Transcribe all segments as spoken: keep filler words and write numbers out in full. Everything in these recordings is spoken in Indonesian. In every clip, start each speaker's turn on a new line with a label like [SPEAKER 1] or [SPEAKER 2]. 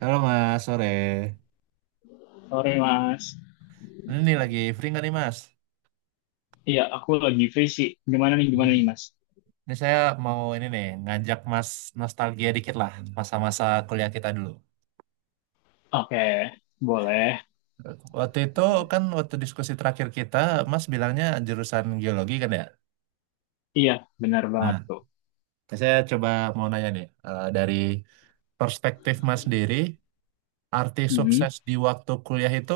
[SPEAKER 1] Halo Mas, sore.
[SPEAKER 2] Sore, Mas.
[SPEAKER 1] Ini nih lagi free nggak nih Mas?
[SPEAKER 2] Iya, aku lagi free sih. Gimana nih, gimana
[SPEAKER 1] Hmm.
[SPEAKER 2] nih, Mas?
[SPEAKER 1] Ini saya mau ini nih ngajak Mas nostalgia dikit lah masa-masa kuliah kita dulu.
[SPEAKER 2] Oke, boleh.
[SPEAKER 1] Waktu itu kan waktu diskusi terakhir kita, Mas bilangnya jurusan geologi kan ya?
[SPEAKER 2] Iya, benar banget
[SPEAKER 1] Nah,
[SPEAKER 2] tuh.
[SPEAKER 1] saya coba mau nanya nih eh, dari perspektif Mas sendiri, arti
[SPEAKER 2] Mm-mm.
[SPEAKER 1] sukses di waktu kuliah itu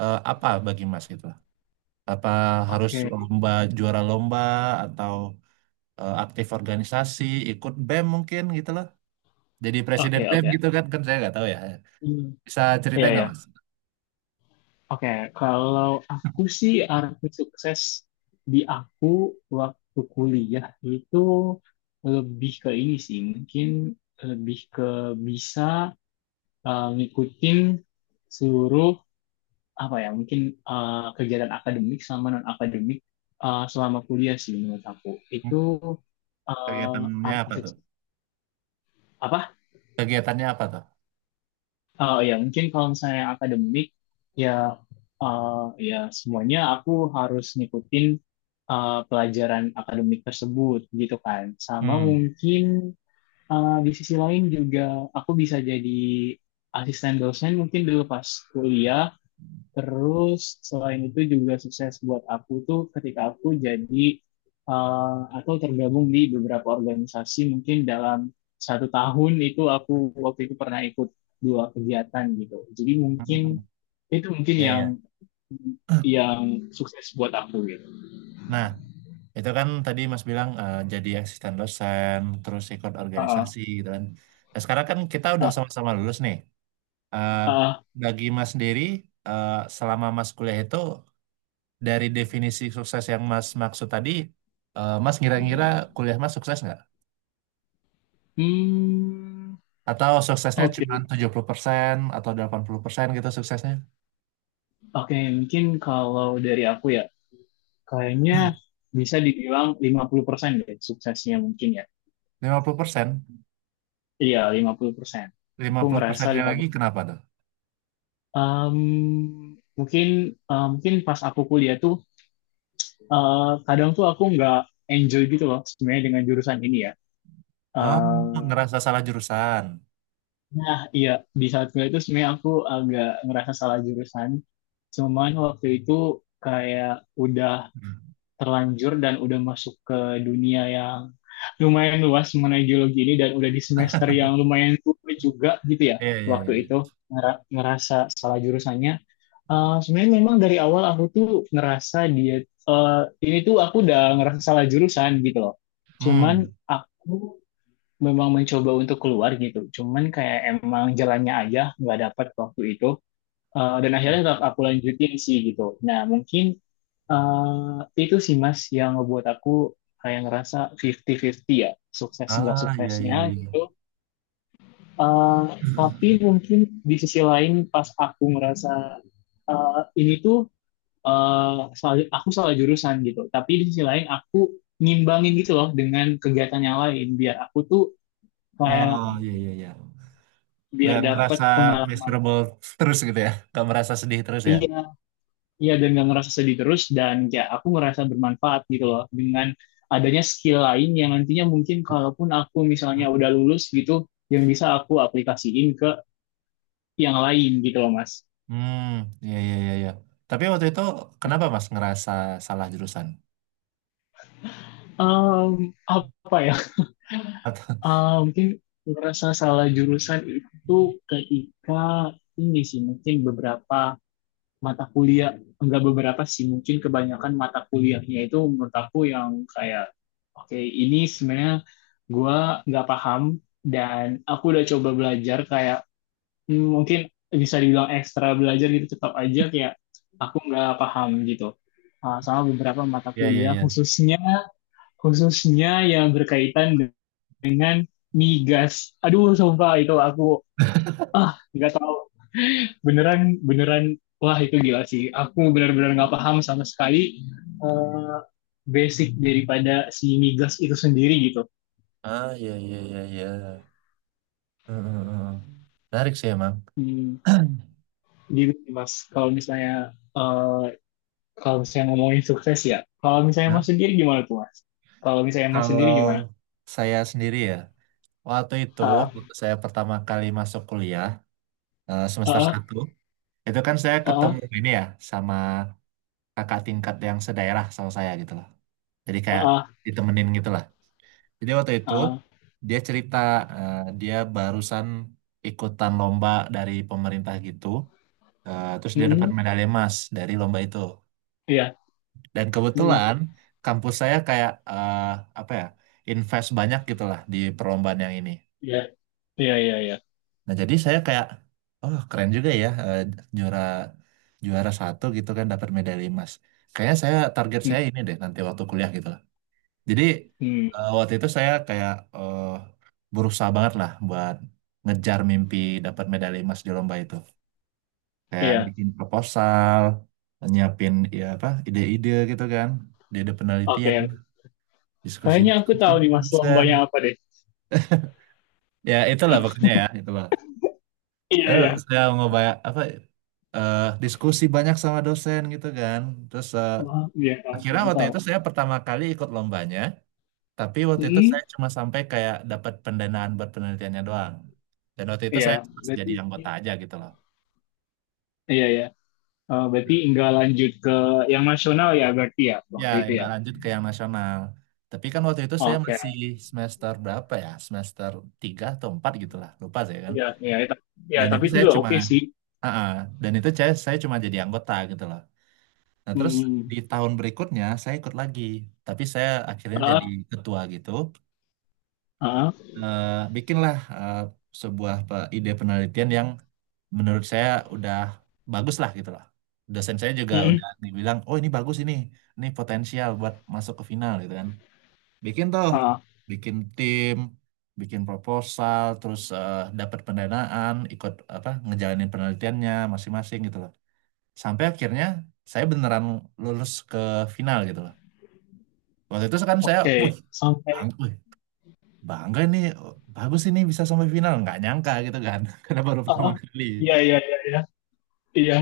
[SPEAKER 1] eh, apa bagi Mas gitu? Apa harus
[SPEAKER 2] Oke,
[SPEAKER 1] lomba juara lomba atau eh, aktif organisasi, ikut BEM mungkin gitu loh? Jadi presiden
[SPEAKER 2] oke,
[SPEAKER 1] BEM
[SPEAKER 2] oke.
[SPEAKER 1] gitu kan, kan saya nggak tahu ya.
[SPEAKER 2] Hmm.
[SPEAKER 1] Bisa ceritain
[SPEAKER 2] Iya,
[SPEAKER 1] nggak
[SPEAKER 2] ya.
[SPEAKER 1] Mas?
[SPEAKER 2] Oke, kalau aku sih arti sukses di aku waktu kuliah itu lebih ke ini sih, mungkin lebih ke bisa eh, ngikutin seluruh apa ya mungkin eh, kegiatan akademik sama non akademik selama kuliah sih menurut aku itu eh,
[SPEAKER 1] Kegiatannya
[SPEAKER 2] arti
[SPEAKER 1] apa tuh?
[SPEAKER 2] apa
[SPEAKER 1] Kegiatannya apa tuh?
[SPEAKER 2] eh, ya mungkin kalau misalnya akademik ya eh, ya semuanya aku harus ngikutin eh, pelajaran akademik tersebut gitu kan, sama
[SPEAKER 1] Hmm,
[SPEAKER 2] mungkin eh, di sisi lain juga aku bisa jadi asisten dosen mungkin dulu pas kuliah. Terus selain itu juga sukses buat aku tuh ketika aku jadi eh, atau tergabung di beberapa organisasi mungkin dalam satu tahun itu aku waktu itu pernah ikut dua kegiatan gitu. Jadi mungkin
[SPEAKER 1] hmm,
[SPEAKER 2] itu mungkin
[SPEAKER 1] ya,
[SPEAKER 2] yang
[SPEAKER 1] ya.
[SPEAKER 2] yang sukses buat aku gitu.
[SPEAKER 1] Nah, itu kan tadi Mas bilang eh, jadi asisten dosen, terus ikut
[SPEAKER 2] Heeh,
[SPEAKER 1] organisasi gitu kan. Nah, sekarang kan kita udah
[SPEAKER 2] heeh,
[SPEAKER 1] sama-sama lulus nih. Eh,
[SPEAKER 2] heeh.
[SPEAKER 1] bagi Mas sendiri, eh, selama Mas kuliah itu dari definisi sukses yang Mas maksud tadi, eh, Mas ngira-ngira kuliah Mas sukses nggak?
[SPEAKER 2] Hmm.
[SPEAKER 1] Atau suksesnya
[SPEAKER 2] Oke.
[SPEAKER 1] cuma
[SPEAKER 2] Okay.
[SPEAKER 1] tujuh puluh persen atau delapan puluh persen gitu suksesnya?
[SPEAKER 2] Oke, okay, mungkin kalau dari aku ya, kayaknya bisa dibilang lima puluh persen deh suksesnya mungkin ya.
[SPEAKER 1] Lima puluh persen,
[SPEAKER 2] Iya, lima puluh persen.
[SPEAKER 1] lima
[SPEAKER 2] Aku
[SPEAKER 1] puluh
[SPEAKER 2] ngerasa
[SPEAKER 1] persennya lagi
[SPEAKER 2] lima puluh.
[SPEAKER 1] kenapa tuh?
[SPEAKER 2] Em, Mungkin eh, mungkin pas aku kuliah tuh eh, kadang tuh aku nggak enjoy gitu loh sebenarnya dengan jurusan ini ya.
[SPEAKER 1] Ah,
[SPEAKER 2] Eh,
[SPEAKER 1] ngerasa salah jurusan.
[SPEAKER 2] nah, iya, di saat kuliah itu sebenarnya aku agak ngerasa salah jurusan. Cuman waktu itu kayak udah
[SPEAKER 1] Hmm.
[SPEAKER 2] terlanjur dan udah masuk ke dunia yang lumayan luas mengenai geologi ini dan udah di semester yang lumayan tua juga gitu ya
[SPEAKER 1] Iya, iya,
[SPEAKER 2] waktu
[SPEAKER 1] iya.
[SPEAKER 2] itu. Ngera- ngerasa salah jurusannya. Eh, sebenarnya memang dari awal aku tuh ngerasa dia eh, ini tuh aku udah ngerasa salah jurusan gitu loh. Cuman
[SPEAKER 1] Hmm.
[SPEAKER 2] aku memang mencoba untuk keluar gitu. Cuman kayak emang jalannya aja nggak dapat waktu itu. Eh, dan akhirnya tetap aku lanjutin sih gitu. Nah mungkin eh, itu sih Mas yang ngebuat aku kayak ngerasa fifty fifty ya, sukses nggak
[SPEAKER 1] Ah, iya, iya,
[SPEAKER 2] suksesnya
[SPEAKER 1] iya.
[SPEAKER 2] gitu. Eh, tapi mungkin di sisi lain pas aku ngerasa eh, ini tuh eh, salah- aku salah jurusan gitu. Tapi di sisi lain aku ngimbangin gitu loh dengan kegiatan yang lain biar aku tuh kayak
[SPEAKER 1] Oh, iya, iya, iya.
[SPEAKER 2] biar
[SPEAKER 1] Nggak
[SPEAKER 2] dapat
[SPEAKER 1] ngerasa
[SPEAKER 2] pengalaman.
[SPEAKER 1] miserable terus gitu ya? Nggak merasa sedih terus ya?
[SPEAKER 2] Iya, iya dan gak ngerasa sedih terus dan ya aku ngerasa bermanfaat gitu loh dengan adanya skill lain yang nantinya mungkin kalaupun aku misalnya udah lulus gitu, yang bisa aku aplikasiin ke yang lain gitu loh Mas.
[SPEAKER 1] Hmm, iya, iya, iya, iya. Tapi waktu itu kenapa Mas ngerasa salah jurusan?
[SPEAKER 2] Em, Apa ya?
[SPEAKER 1] Atau,
[SPEAKER 2] Ah, mungkin merasa salah jurusan itu ketika ini sih mungkin beberapa mata kuliah, enggak beberapa sih mungkin kebanyakan mata kuliahnya itu menurut aku yang kayak oke ini sebenarnya gua nggak paham, dan aku udah coba belajar kayak hmm, mungkin bisa dibilang ekstra belajar gitu tetap aja kayak aku nggak paham gitu. Ah, sama beberapa mata
[SPEAKER 1] iya, iya,
[SPEAKER 2] kuliah
[SPEAKER 1] iya.
[SPEAKER 2] khususnya khususnya yang berkaitan dengan migas. Aduh, sumpah itu aku ah nggak tahu, beneran, beneran, wah itu gila sih. Aku benar-benar nggak paham sama sekali eh, basic daripada si migas itu sendiri gitu.
[SPEAKER 1] Ah, iya, iya, iya, iya. Hmm, hmm, hmm. Menarik sih emang.
[SPEAKER 2] Hmm, gitu sih, Mas. Kalau misalnya eh, kalau misalnya ngomongin sukses ya. Kalau misalnya Mas
[SPEAKER 1] Nah,
[SPEAKER 2] sendiri gimana tuh Mas? Kalau misalnya Mas sendiri
[SPEAKER 1] kalau
[SPEAKER 2] gimana?
[SPEAKER 1] saya sendiri ya, waktu itu,
[SPEAKER 2] Ah,
[SPEAKER 1] waktu saya pertama kali masuk kuliah, eh, semester
[SPEAKER 2] ah,
[SPEAKER 1] satu, itu kan saya
[SPEAKER 2] ah,
[SPEAKER 1] ketemu ini ya, sama kakak tingkat yang sedaerah sama saya gitu loh. Jadi kayak
[SPEAKER 2] ah,
[SPEAKER 1] ditemenin gitu lah. Jadi waktu
[SPEAKER 2] ah,
[SPEAKER 1] itu,
[SPEAKER 2] ah.
[SPEAKER 1] dia cerita eh, dia barusan ikutan lomba dari pemerintah gitu, eh, terus dia dapat
[SPEAKER 2] Mm-mm.
[SPEAKER 1] medali emas dari lomba itu.
[SPEAKER 2] Iya,
[SPEAKER 1] Dan
[SPEAKER 2] mm-mm.
[SPEAKER 1] kebetulan, kampus saya kayak, eh, apa ya, invest banyak gitu lah di perlombaan yang ini.
[SPEAKER 2] Iya, iya, iya, iya.
[SPEAKER 1] Nah, jadi saya kayak, oh keren juga ya eh, juara juara satu gitu kan dapat medali emas. Kayaknya saya target
[SPEAKER 2] Mm,
[SPEAKER 1] saya ini deh nanti waktu kuliah gitu lah. Jadi
[SPEAKER 2] mm,
[SPEAKER 1] eh, waktu itu saya kayak eh, berusaha banget lah buat ngejar mimpi dapat medali emas di lomba itu. Kayak
[SPEAKER 2] iya.
[SPEAKER 1] bikin proposal, nyiapin ya apa ide-ide gitu kan, ide-ide penelitian,
[SPEAKER 2] Oke, kayaknya aku tahu
[SPEAKER 1] diskusi-diskusi
[SPEAKER 2] nih mas lombanya
[SPEAKER 1] dosen.
[SPEAKER 2] apa deh.
[SPEAKER 1] Ya itulah pokoknya ya, itu
[SPEAKER 2] Iya,
[SPEAKER 1] eh,
[SPEAKER 2] iya.
[SPEAKER 1] saya mau banyak apa eh, diskusi banyak sama dosen gitu kan, terus eh,
[SPEAKER 2] Ah, iya, tahu,
[SPEAKER 1] akhirnya
[SPEAKER 2] tahu,
[SPEAKER 1] waktu
[SPEAKER 2] tahu.
[SPEAKER 1] itu saya pertama kali ikut lombanya. Tapi waktu itu
[SPEAKER 2] Hmm,
[SPEAKER 1] saya cuma sampai kayak dapat pendanaan buat penelitiannya doang dan waktu itu
[SPEAKER 2] iya,
[SPEAKER 1] saya cuma
[SPEAKER 2] berarti
[SPEAKER 1] jadi anggota aja gitu loh.
[SPEAKER 2] iya ya. Berarti nggak lanjut ke yang nasional ya berarti ya
[SPEAKER 1] Ya
[SPEAKER 2] waktu itu ya.
[SPEAKER 1] nggak lanjut ke yang nasional, tapi kan waktu itu saya
[SPEAKER 2] Oke.
[SPEAKER 1] masih semester berapa ya, semester tiga atau empat gitu lah, lupa saya kan.
[SPEAKER 2] Iya, iya itu, ya
[SPEAKER 1] Dan
[SPEAKER 2] tapi
[SPEAKER 1] itu
[SPEAKER 2] itu
[SPEAKER 1] saya
[SPEAKER 2] udah
[SPEAKER 1] cuma
[SPEAKER 2] oke sih.
[SPEAKER 1] ah, ah. dan itu saya, saya cuma jadi anggota gitu loh. Nah, terus
[SPEAKER 2] Hmm,
[SPEAKER 1] di tahun berikutnya saya ikut lagi, tapi saya akhirnya jadi
[SPEAKER 2] ah,
[SPEAKER 1] ketua gitu.
[SPEAKER 2] ah,
[SPEAKER 1] Eh, bikinlah eh, sebuah pe- ide penelitian yang menurut saya udah bagus lah gitu lah. Dosen saya juga
[SPEAKER 2] hmm,
[SPEAKER 1] udah dibilang, oh ini bagus ini, ini potensial buat masuk ke final gitu kan. Bikin tuh,
[SPEAKER 2] ah,
[SPEAKER 1] bikin tim, bikin proposal, terus eh, dapat pendanaan, ikut apa ngejalanin penelitiannya masing-masing gitu loh. Sampai akhirnya saya beneran lulus ke final gitu loh. Waktu itu kan saya wih,
[SPEAKER 2] oke, sampai
[SPEAKER 1] bang, wih, bangga ini, bagus ini bisa sampai final nggak nyangka gitu kan karena baru pertama
[SPEAKER 2] ah,
[SPEAKER 1] kali.
[SPEAKER 2] iya, iya, iya, iya, iya.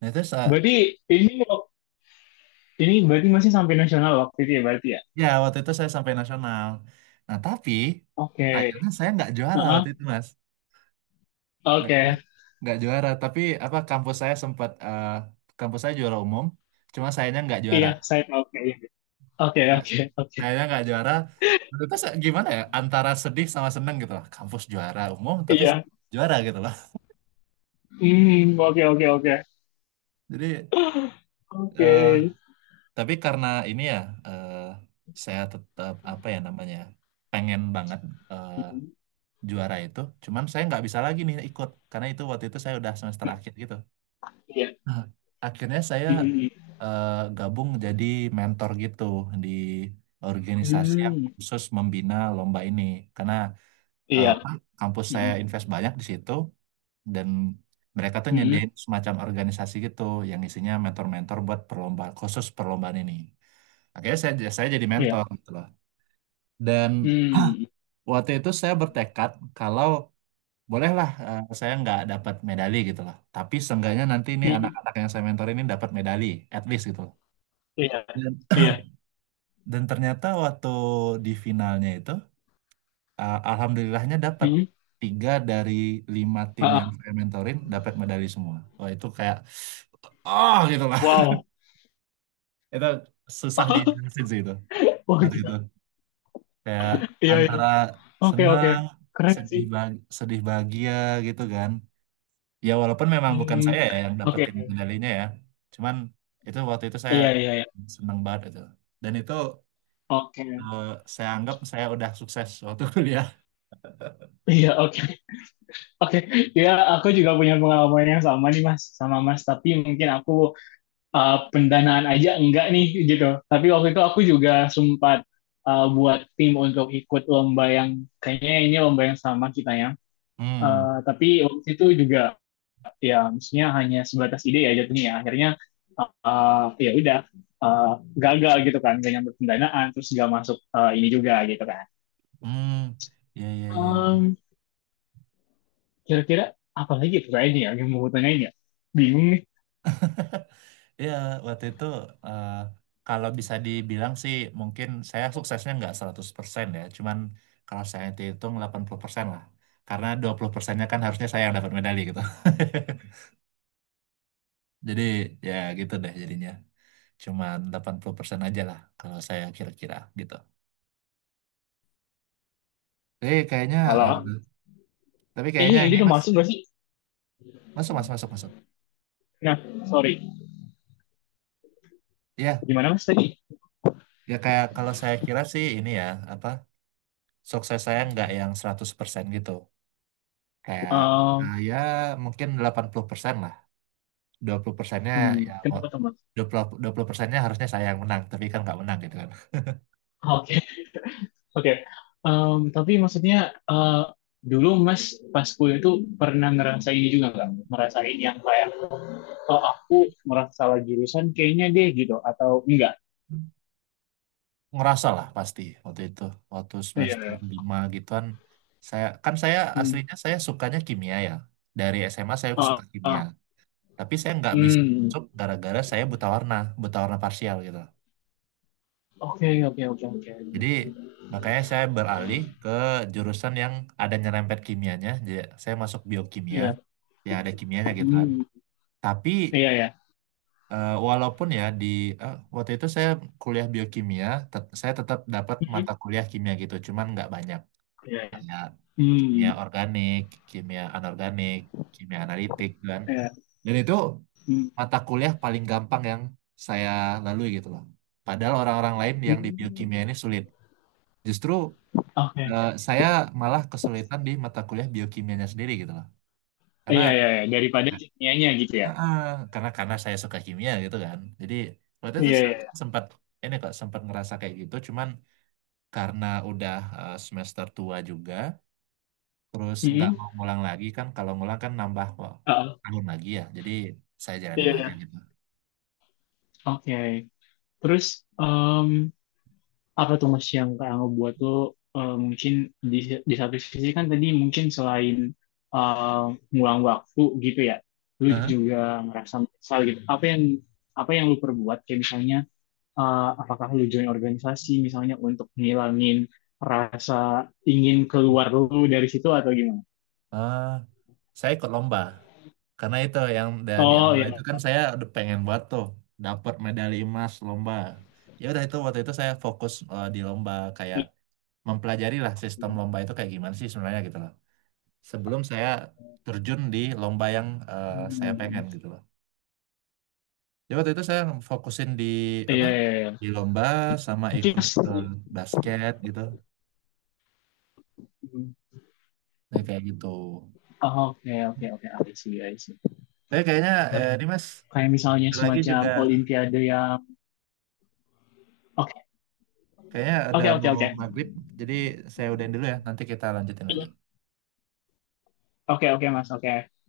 [SPEAKER 1] Nah, terus eh,
[SPEAKER 2] Berarti ini ini berarti masih sampai nasional waktu itu ya berarti ya.
[SPEAKER 1] ya waktu itu saya sampai nasional. Nah, tapi
[SPEAKER 2] Oke,
[SPEAKER 1] kayaknya saya nggak
[SPEAKER 2] ah,
[SPEAKER 1] juara waktu
[SPEAKER 2] ah,
[SPEAKER 1] itu Mas. nggak
[SPEAKER 2] oke.
[SPEAKER 1] nggak juara, tapi apa, kampus saya sempat eh, kampus saya juara umum, cuma sayanya nggak juara.
[SPEAKER 2] Iya, saya tahu, oke. Iya. Oke,
[SPEAKER 1] Nggak-
[SPEAKER 2] oke, oke.
[SPEAKER 1] Sayanya nggak juara waktu itu. Saya- gimana ya, antara sedih sama seneng gitu lah, kampus juara umum tapi
[SPEAKER 2] Iya.
[SPEAKER 1] juara gitu loh.
[SPEAKER 2] Hmm, oke, oke, oke.
[SPEAKER 1] jadi
[SPEAKER 2] Oke.
[SPEAKER 1] eh, Tapi karena ini ya, eh, saya tetap apa ya namanya, pengen banget eh,
[SPEAKER 2] Hmm.
[SPEAKER 1] juara itu. Cuman saya nggak bisa lagi nih ikut, karena itu waktu itu saya udah semester akhir gitu.
[SPEAKER 2] Iya.
[SPEAKER 1] Nah, akhirnya saya
[SPEAKER 2] Hmm,
[SPEAKER 1] eh, gabung jadi mentor gitu di organisasi yang
[SPEAKER 2] hmm.
[SPEAKER 1] khusus membina lomba ini. Karena eh,
[SPEAKER 2] Iya.
[SPEAKER 1] kampus saya
[SPEAKER 2] Hmm,
[SPEAKER 1] invest banyak di situ dan mereka tuh
[SPEAKER 2] hmm.
[SPEAKER 1] nyediain semacam organisasi gitu yang isinya mentor-mentor buat perlombaan, khusus perlombaan ini. Akhirnya saya, saya jadi
[SPEAKER 2] Iya.
[SPEAKER 1] mentor gitu loh. Dan
[SPEAKER 2] Hmm,
[SPEAKER 1] waktu itu saya bertekad kalau bolehlah eh, saya nggak dapat medali gitu loh. Tapi seenggaknya nanti ini
[SPEAKER 2] hmm.
[SPEAKER 1] anak-anak yang saya mentor ini dapat medali, at least gitu loh.
[SPEAKER 2] Iya.
[SPEAKER 1] Dan,
[SPEAKER 2] Iya.
[SPEAKER 1] dan ternyata waktu di finalnya itu, eh, alhamdulillahnya dapat
[SPEAKER 2] Hmm.
[SPEAKER 1] tiga dari lima tim
[SPEAKER 2] Ah,
[SPEAKER 1] yang
[SPEAKER 2] ah.
[SPEAKER 1] saya mentorin dapat medali semua. Wah itu kayak, oh gitu lah.
[SPEAKER 2] Wow.
[SPEAKER 1] Itu susah dijelasin sih itu.
[SPEAKER 2] Wah,
[SPEAKER 1] Waktu itu,
[SPEAKER 2] gila.
[SPEAKER 1] kayak
[SPEAKER 2] Iya, iya.
[SPEAKER 1] antara
[SPEAKER 2] Oke, oke.
[SPEAKER 1] senang,
[SPEAKER 2] Keren
[SPEAKER 1] sedih
[SPEAKER 2] sih.
[SPEAKER 1] bah- sedih bahagia gitu kan. Ya walaupun memang bukan
[SPEAKER 2] Hmm.
[SPEAKER 1] saya ya yang
[SPEAKER 2] Oke.
[SPEAKER 1] dapetin medalinya ya. Cuman itu waktu itu saya
[SPEAKER 2] Iya, iya, iya.
[SPEAKER 1] senang banget itu. Dan itu
[SPEAKER 2] Oke.
[SPEAKER 1] eh, saya anggap saya udah sukses waktu kuliah.
[SPEAKER 2] Iya, oke. Oke. Iya, aku juga punya pengalaman yang sama nih, Mas. Sama Mas, tapi mungkin aku eh, pendanaan aja enggak nih gitu. Tapi waktu itu aku juga sempat eh, buat tim untuk ikut lomba yang kayaknya ini lomba yang sama kita ya.
[SPEAKER 1] Hmm,
[SPEAKER 2] Eh, tapi waktu itu juga ya maksudnya hanya sebatas ide ya jatuhnya. Ya. Akhirnya eh, ya udah eh, gagal gitu kan, gak nyampe pendanaan terus gak masuk eh, ini juga gitu kan.
[SPEAKER 1] hmm, ya, ya, ya.
[SPEAKER 2] Em, Kira-kira apa lagi tuh kayaknya ya yang mau tanyain ya? Bingung nih.
[SPEAKER 1] Iya, waktu itu eh, kalau bisa dibilang sih mungkin saya suksesnya nggak seratus persen ya. Cuman kalau saya hitung delapan puluh persen lah. Karena dua puluh persennya kan harusnya saya yang dapat medali gitu. Jadi ya gitu deh jadinya. Cuman delapan puluh persen aja lah kalau saya kira-kira gitu. Tapi kayaknya eh,
[SPEAKER 2] Halo,
[SPEAKER 1] tapi
[SPEAKER 2] ini
[SPEAKER 1] kayaknya
[SPEAKER 2] ini
[SPEAKER 1] ini
[SPEAKER 2] udah
[SPEAKER 1] Mas,
[SPEAKER 2] masuk gak sih?
[SPEAKER 1] masuk Mas, masuk, masuk.
[SPEAKER 2] Nah, sorry.
[SPEAKER 1] Iya,
[SPEAKER 2] Gimana mas tadi?
[SPEAKER 1] ya kayak kalau saya kira sih ini ya apa, sukses saya nggak yang seratus persen gitu. Kayak
[SPEAKER 2] Em,
[SPEAKER 1] nah, ya mungkin delapan puluh persen lah. Dua puluh persennya
[SPEAKER 2] Hmm,
[SPEAKER 1] ya mau-
[SPEAKER 2] kenapa tuh Mas?
[SPEAKER 1] dua puluh dua puluh persennya harusnya saya yang menang tapi kan nggak menang gitu kan.
[SPEAKER 2] Oke, oke. Em, tapi maksudnya eh, dulu Mas pas kuliah itu pernah ngerasain ini juga nggak? Ngerasain yang kayak, oh aku merasa salah jurusan kayaknya deh gitu, atau enggak?
[SPEAKER 1] Ngerasa lah pasti waktu itu, waktu
[SPEAKER 2] Iya.
[SPEAKER 1] semester
[SPEAKER 2] Iya.
[SPEAKER 1] lima gituan saya kan, saya
[SPEAKER 2] Hmm.
[SPEAKER 1] aslinya saya sukanya kimia ya, dari S M A saya suka
[SPEAKER 2] Oh,
[SPEAKER 1] kimia,
[SPEAKER 2] oh.
[SPEAKER 1] tapi saya nggak bisa
[SPEAKER 2] Hmm.
[SPEAKER 1] masuk gara-gara saya buta warna, buta warna parsial gitu.
[SPEAKER 2] Oke, oke, oke, oke.
[SPEAKER 1] Jadi makanya saya beralih ke jurusan yang ada nyerempet kimianya, jadi saya masuk biokimia
[SPEAKER 2] Iya.
[SPEAKER 1] yang ada kimianya gitu kan.
[SPEAKER 2] Hmm.
[SPEAKER 1] Tapi
[SPEAKER 2] Iya, ya.
[SPEAKER 1] Eh, walaupun ya di eh, waktu itu saya kuliah biokimia, tet- saya tetap dapat
[SPEAKER 2] Iya,
[SPEAKER 1] mata kuliah kimia gitu, cuman nggak banyak.
[SPEAKER 2] iya. Ya.
[SPEAKER 1] Kayak kimia
[SPEAKER 2] Hmm.
[SPEAKER 1] organik, kimia anorganik, kimia analitik dan
[SPEAKER 2] Iya.
[SPEAKER 1] dan itu
[SPEAKER 2] Hmm.
[SPEAKER 1] mata kuliah paling gampang yang saya lalui gitu loh. Padahal orang-orang lain yang di
[SPEAKER 2] Hmm.
[SPEAKER 1] biokimia ini sulit. Justru
[SPEAKER 2] Oke.
[SPEAKER 1] eh, saya malah kesulitan di mata kuliah biokimianya sendiri gitu loh. Karena
[SPEAKER 2] Iya, iya, iya. Daripada nianya gitu ya.
[SPEAKER 1] Heeh, karena karena saya suka kimia gitu kan. Jadi waktu itu
[SPEAKER 2] Iya,
[SPEAKER 1] se-
[SPEAKER 2] iya. Iya.
[SPEAKER 1] sempat ini kok sempat ngerasa kayak gitu. Cuman karena udah eh, semester tua juga, terus nggak
[SPEAKER 2] Hmm.
[SPEAKER 1] mau ngulang lagi kan. Kalau ngulang kan nambah wah,
[SPEAKER 2] Oh.
[SPEAKER 1] tahun lagi ya. Jadi saya
[SPEAKER 2] Iya,
[SPEAKER 1] jalanin aja
[SPEAKER 2] iya.
[SPEAKER 1] gitu.
[SPEAKER 2] Oke. Terus em, apa tuh Mas yang Kak Angga buat tuh eh, mungkin di, di satu sisi kan tadi mungkin selain eh, ngulang waktu gitu ya, lu
[SPEAKER 1] Heeh.
[SPEAKER 2] juga merasa menyesal gitu. Apa yang apa yang lu perbuat kayak misalnya eh, apakah lu join organisasi misalnya untuk ngilangin rasa ingin keluar lu dari situ atau gimana?
[SPEAKER 1] Eh, saya ikut lomba karena itu yang da- di
[SPEAKER 2] Oh
[SPEAKER 1] awal itu
[SPEAKER 2] iya.
[SPEAKER 1] kan saya udah pengen buat tuh dapat medali emas lomba. Ya udah itu waktu itu saya fokus eh, di lomba kayak mempelajari lah sistem lomba itu kayak gimana sih sebenarnya gitu loh. Sebelum saya terjun di lomba yang eh, saya pengen
[SPEAKER 2] Hmm.
[SPEAKER 1] gitu loh. Jadi waktu itu saya fokusin di
[SPEAKER 2] Iya,
[SPEAKER 1] apa?
[SPEAKER 2] iya,
[SPEAKER 1] Di
[SPEAKER 2] iya.
[SPEAKER 1] lomba sama
[SPEAKER 2] Mungkin
[SPEAKER 1] ikut
[SPEAKER 2] Mas-
[SPEAKER 1] eh, basket gitu.
[SPEAKER 2] Hmm.
[SPEAKER 1] Jadi kayak gitu.
[SPEAKER 2] Oh, oke, oke, oke. I see, I see.
[SPEAKER 1] Tapi kayaknya eh, ini Mas
[SPEAKER 2] Kayak misalnya
[SPEAKER 1] lagi
[SPEAKER 2] semacam
[SPEAKER 1] juga
[SPEAKER 2] olimpiade yang oke,
[SPEAKER 1] kayaknya ada
[SPEAKER 2] oke, oke,
[SPEAKER 1] mau
[SPEAKER 2] oke.
[SPEAKER 1] maghrib. Jadi saya udahin dulu ya. Nanti kita lanjutin lagi.
[SPEAKER 2] Iya, oke, oke mas oke.